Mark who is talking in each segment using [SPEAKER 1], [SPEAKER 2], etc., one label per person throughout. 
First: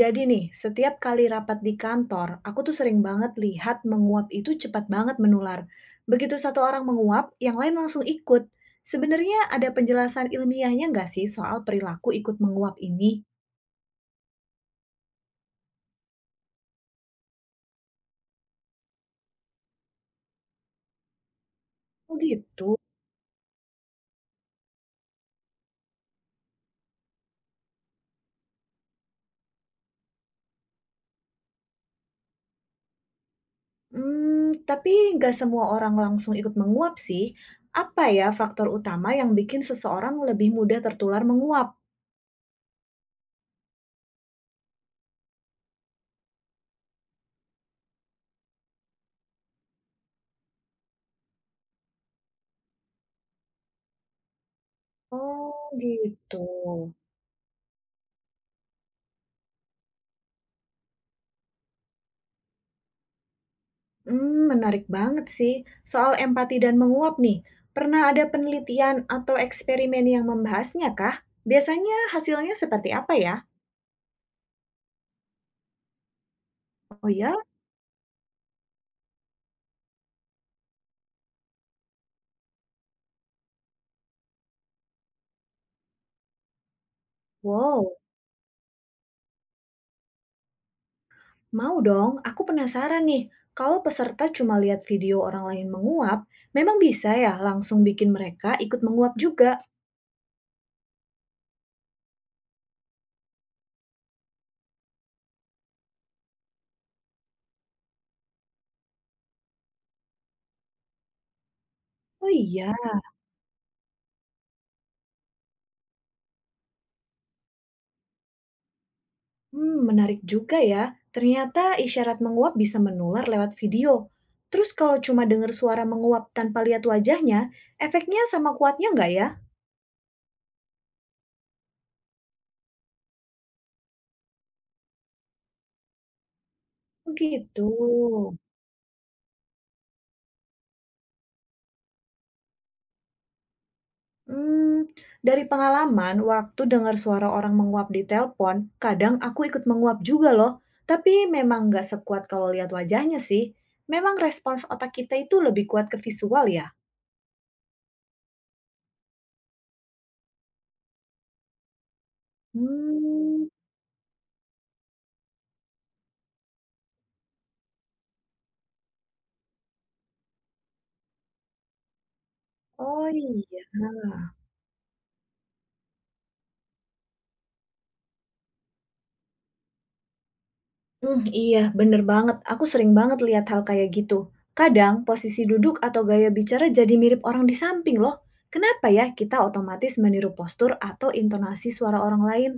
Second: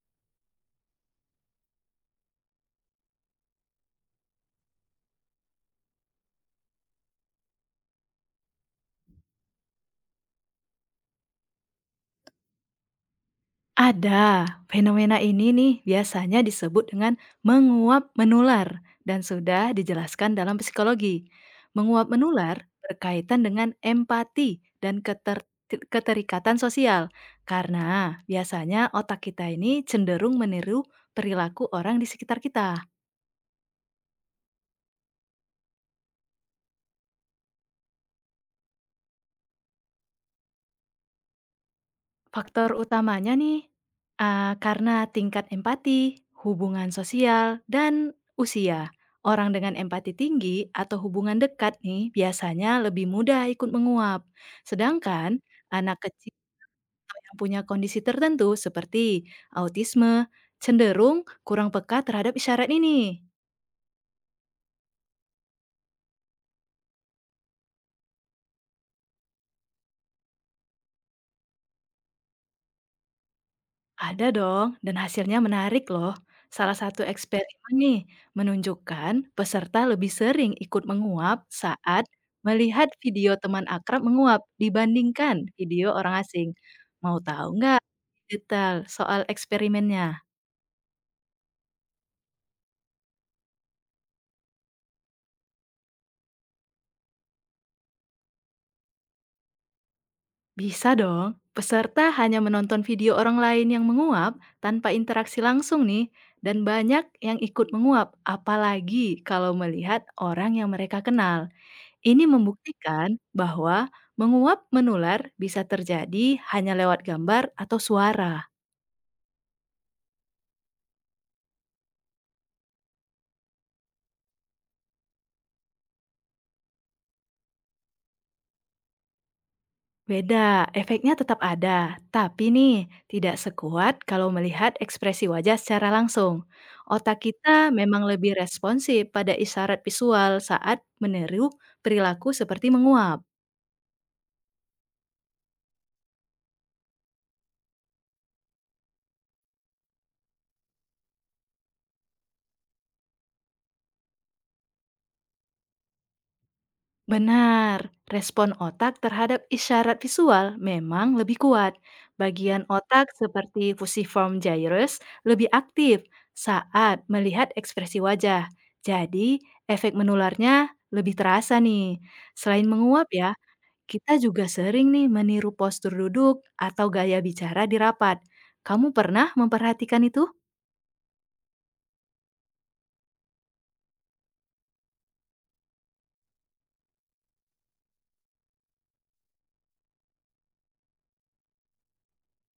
[SPEAKER 1] Jadi nih, setiap kali rapat di kantor, aku tuh sering banget lihat menguap itu cepat banget menular. Begitu satu orang menguap, yang lain langsung ikut. Sebenarnya ada penjelasan ilmiahnya nggak sih soal perilaku ikut menguap ini?
[SPEAKER 2] Ada. Fenomena ini nih biasanya disebut dengan menguap menular dan sudah dijelaskan dalam psikologi. Menguap
[SPEAKER 1] Oh
[SPEAKER 2] menular
[SPEAKER 1] gitu.
[SPEAKER 2] berkaitan dengan empati dan keterikatan sosial karena biasanya otak kita ini cenderung meniru perilaku orang di sekitar kita.
[SPEAKER 1] Hmm, tapi nggak semua orang langsung ikut menguap sih. Apa ya faktor utama yang bikin seseorang lebih mudah tertular menguap?
[SPEAKER 2] Faktor utamanya nih, karena tingkat empati, hubungan sosial, dan usia. Orang dengan empati tinggi atau hubungan dekat nih biasanya lebih mudah ikut menguap. Sedangkan
[SPEAKER 1] Oh
[SPEAKER 2] anak kecil
[SPEAKER 1] gitu.
[SPEAKER 2] atau yang punya kondisi tertentu seperti autisme cenderung kurang peka terhadap isyarat ini.
[SPEAKER 1] Hmm, menarik banget sih. Soal empati dan menguap nih, pernah ada penelitian atau eksperimen yang membahasnya kah? Biasanya hasilnya seperti apa ya?
[SPEAKER 2] Ada dong, dan hasilnya menarik loh. Salah satu
[SPEAKER 1] Oh ya?
[SPEAKER 2] eksperimen nih menunjukkan peserta lebih sering ikut menguap saat melihat video teman akrab menguap dibandingkan video orang asing. Mau tahu nggak
[SPEAKER 1] Wow,
[SPEAKER 2] detail soal eksperimennya?
[SPEAKER 1] mau dong. Aku penasaran nih, kalau peserta cuma lihat video orang lain menguap, memang bisa ya langsung bikin mereka ikut menguap juga?
[SPEAKER 2] Bisa dong. Peserta hanya menonton video orang lain yang menguap tanpa interaksi langsung nih, dan banyak yang ikut menguap, apalagi kalau melihat orang yang mereka kenal. Ini
[SPEAKER 1] Oh iya?
[SPEAKER 2] membuktikan bahwa menguap menular bisa terjadi hanya lewat gambar atau suara.
[SPEAKER 1] Hmm, menarik juga ya. Ternyata isyarat menguap bisa menular lewat video. Terus kalau cuma dengar suara menguap tanpa lihat wajahnya, efeknya sama kuatnya nggak ya?
[SPEAKER 2] Beda, efeknya tetap ada, tapi nih tidak sekuat kalau melihat ekspresi wajah secara langsung.
[SPEAKER 1] Oh
[SPEAKER 2] Otak
[SPEAKER 1] gitu.
[SPEAKER 2] kita memang lebih responsif pada isyarat visual saat meniru perilaku seperti menguap.
[SPEAKER 1] Hmm. Dari pengalaman, waktu dengar suara orang menguap di telepon, kadang aku ikut menguap juga loh. Tapi memang nggak sekuat kalau lihat wajahnya sih. Memang respons otak kita itu lebih kuat ke visual ya?
[SPEAKER 2] Benar, respon otak terhadap isyarat visual memang lebih kuat. Bagian otak
[SPEAKER 1] Hmm.
[SPEAKER 2] seperti fusiform gyrus lebih aktif saat melihat ekspresi wajah. Jadi, efek menularnya lebih terasa nih. Selain
[SPEAKER 1] Oh
[SPEAKER 2] menguap ya,
[SPEAKER 1] iya.
[SPEAKER 2] kita juga sering nih meniru postur duduk atau gaya bicara di rapat. Kamu pernah memperhatikan itu?
[SPEAKER 1] Hmm, iya, bener banget. Aku sering banget lihat hal kayak gitu. Kadang posisi duduk atau gaya bicara jadi mirip orang di samping loh. Kenapa ya kita otomatis meniru postur atau intonasi suara orang lain?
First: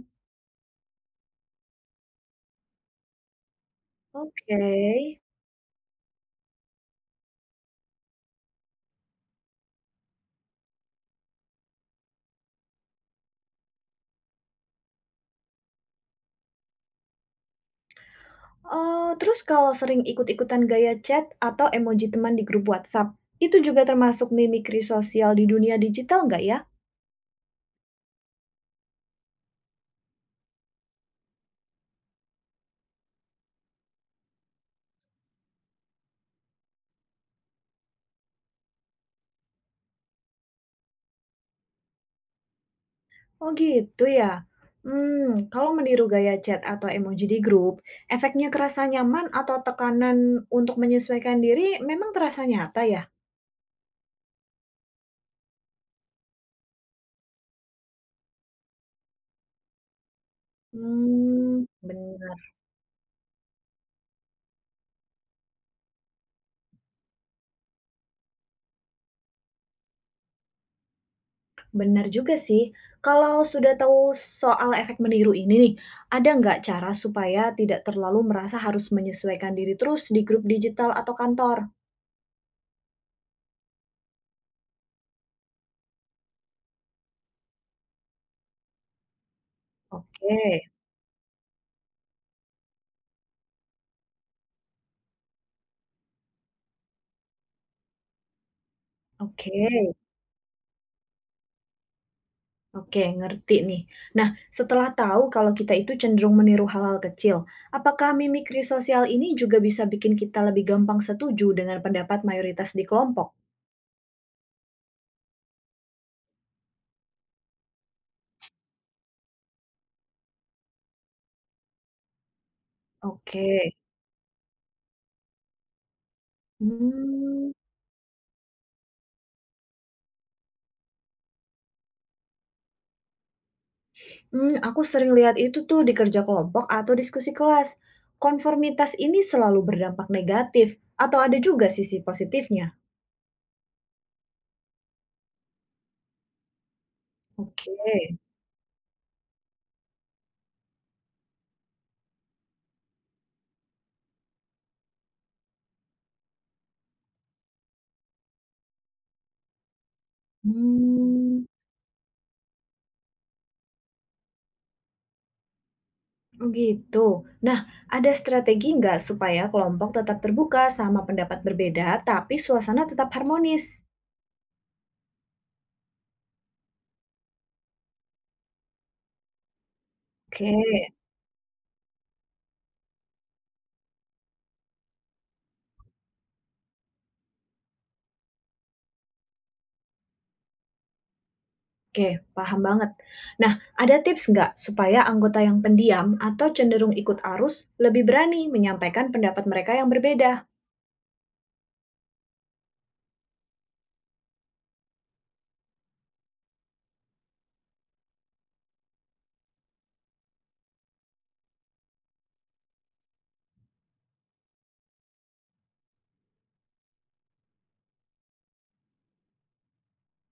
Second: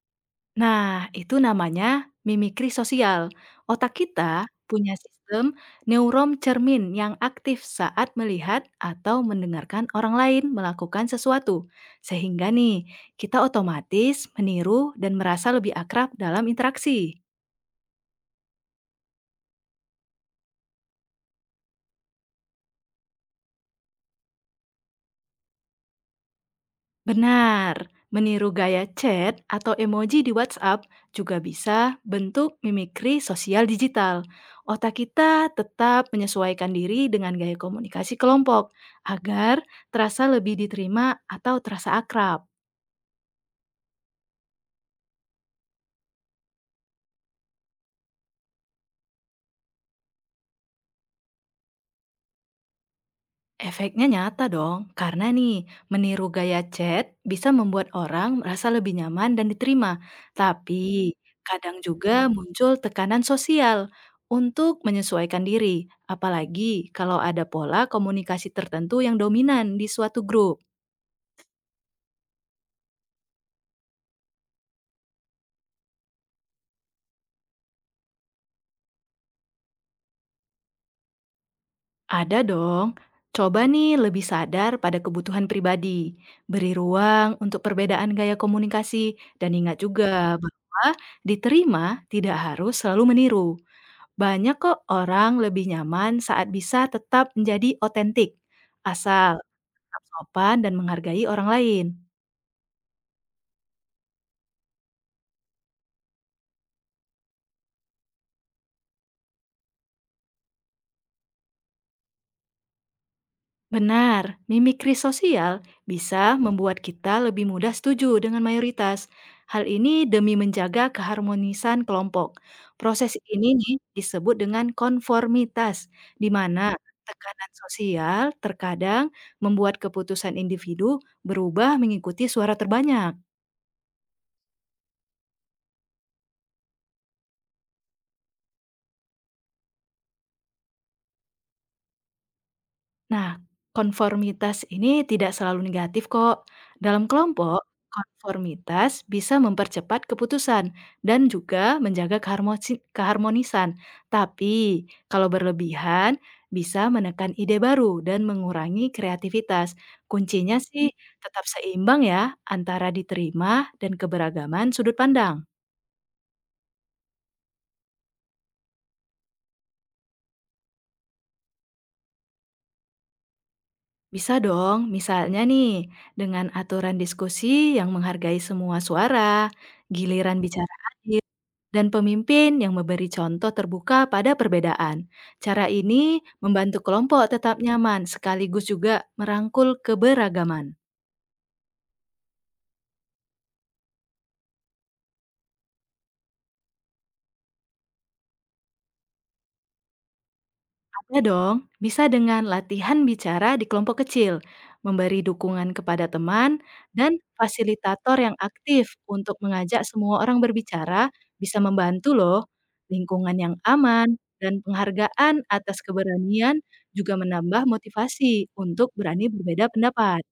[SPEAKER 2] Nah, itu namanya mimikri sosial. Otak kita
[SPEAKER 1] Oke.
[SPEAKER 2] punya sistem neuron cermin yang aktif saat melihat atau mendengarkan orang lain melakukan sesuatu. Sehingga nih, kita otomatis meniru dan merasa lebih akrab dalam interaksi.
[SPEAKER 1] Terus kalau sering ikut-ikutan gaya chat atau emoji teman di grup WhatsApp, itu juga termasuk mimikri sosial di dunia digital nggak ya?
[SPEAKER 2] Benar, meniru gaya chat atau emoji di WhatsApp juga bisa bentuk mimikri sosial digital. Otak kita tetap menyesuaikan diri dengan gaya komunikasi kelompok agar terasa lebih diterima atau terasa akrab.
[SPEAKER 1] Oh gitu ya? Hmm, kalau meniru gaya chat atau emoji di grup, efeknya kerasa nyaman atau tekanan untuk menyesuaikan diri memang terasa nyata ya?
[SPEAKER 2] Efeknya nyata dong, karena nih meniru gaya chat bisa membuat orang merasa lebih nyaman dan diterima. Tapi
[SPEAKER 1] Hmm,
[SPEAKER 2] kadang juga
[SPEAKER 1] benar,
[SPEAKER 2] muncul tekanan sosial untuk menyesuaikan diri, apalagi kalau ada pola komunikasi tertentu yang dominan di suatu grup.
[SPEAKER 1] benar juga sih. Kalau sudah tahu soal efek meniru ini nih, ada nggak cara supaya tidak terlalu merasa harus menyesuaikan diri terus di grup digital atau kantor?
[SPEAKER 2] Ada dong. Coba nih lebih sadar pada kebutuhan pribadi, beri ruang untuk perbedaan gaya komunikasi, dan ingat juga
[SPEAKER 1] Oke,
[SPEAKER 2] bahwa diterima tidak harus selalu meniru. Banyak kok orang lebih nyaman saat bisa tetap menjadi otentik, asal
[SPEAKER 1] oke,
[SPEAKER 2] tetap sopan dan menghargai orang lain.
[SPEAKER 1] oke, ngerti nih. Nah, setelah tahu kalau kita itu cenderung meniru hal-hal kecil, apakah mimikri sosial ini juga bisa bikin kita lebih gampang setuju dengan pendapat mayoritas di kelompok?
[SPEAKER 2] Benar, mimikri sosial bisa membuat kita lebih mudah setuju dengan mayoritas. Hal ini demi menjaga keharmonisan kelompok. Proses
[SPEAKER 1] Oke.
[SPEAKER 2] ini nih disebut dengan konformitas, di mana tekanan
[SPEAKER 1] Hmm,
[SPEAKER 2] sosial terkadang membuat keputusan individu berubah mengikuti suara terbanyak.
[SPEAKER 1] mmm, aku sering lihat itu tuh di kerja kelompok atau diskusi kelas. Konformitas ini selalu berdampak negatif atau ada juga sisi positifnya?
[SPEAKER 2] Nah, konformitas ini tidak selalu negatif kok. Dalam kelompok,
[SPEAKER 1] Oke,
[SPEAKER 2] konformitas bisa mempercepat keputusan dan juga menjaga keharmonisan. Tapi, kalau berlebihan, bisa menekan ide baru dan mengurangi kreativitas. Kuncinya sih tetap
[SPEAKER 1] mmm.
[SPEAKER 2] seimbang ya antara diterima dan keberagaman sudut pandang.
[SPEAKER 1] Oh gitu. Nah, ada strategi nggak supaya kelompok tetap terbuka sama pendapat berbeda, tapi suasana tetap harmonis?
[SPEAKER 2] Bisa dong, misalnya nih, dengan aturan diskusi yang menghargai semua suara, giliran
[SPEAKER 1] Oke,
[SPEAKER 2] bicara adil, dan pemimpin yang memberi contoh terbuka pada perbedaan. Cara ini membantu kelompok tetap nyaman sekaligus juga merangkul keberagaman.
[SPEAKER 1] oke, paham banget. Nah, ada tips nggak supaya anggota yang pendiam atau cenderung ikut arus lebih berani menyampaikan pendapat mereka yang berbeda?
[SPEAKER 2] Ada dong, bisa dengan latihan bicara di kelompok kecil, memberi dukungan kepada teman, dan fasilitator yang aktif untuk mengajak semua orang berbicara bisa membantu loh. Lingkungan yang aman dan penghargaan atas keberanian juga menambah motivasi untuk berani berbeda pendapat.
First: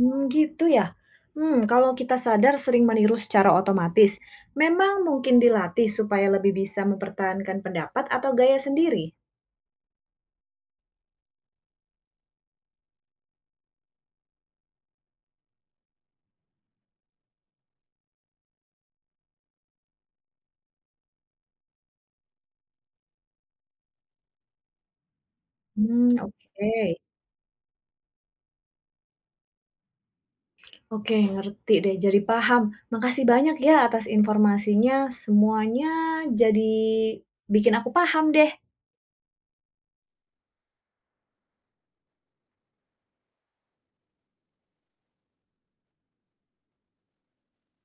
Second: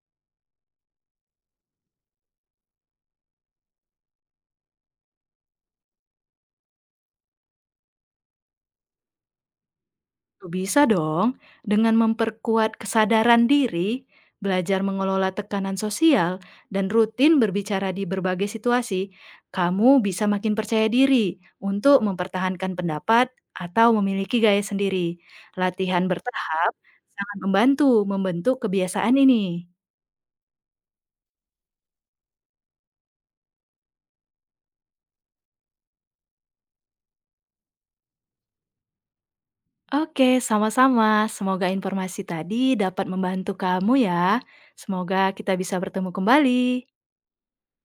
[SPEAKER 1] Hmm, gitu ya. Hmm, kalau kita sadar sering meniru secara otomatis, memang mungkin dilatih supaya lebih bisa mempertahankan pendapat atau gaya sendiri.
[SPEAKER 2] Oh, bisa dong, dengan memperkuat kesadaran diri, belajar mengelola tekanan sosial, dan rutin berbicara di berbagai situasi, kamu bisa makin percaya diri untuk mempertahankan pendapat atau memiliki gaya sendiri. Latihan
[SPEAKER 1] Hmm, oke.
[SPEAKER 2] bertahap sangat membantu membentuk kebiasaan ini.
[SPEAKER 1] Oke, ngerti deh, jadi paham. Makasih banyak ya atas informasinya, semuanya jadi bikin aku paham deh.
[SPEAKER 2] Oke, sama-sama. Semoga informasi tadi dapat membantu kamu ya. Semoga kita bisa bertemu kembali.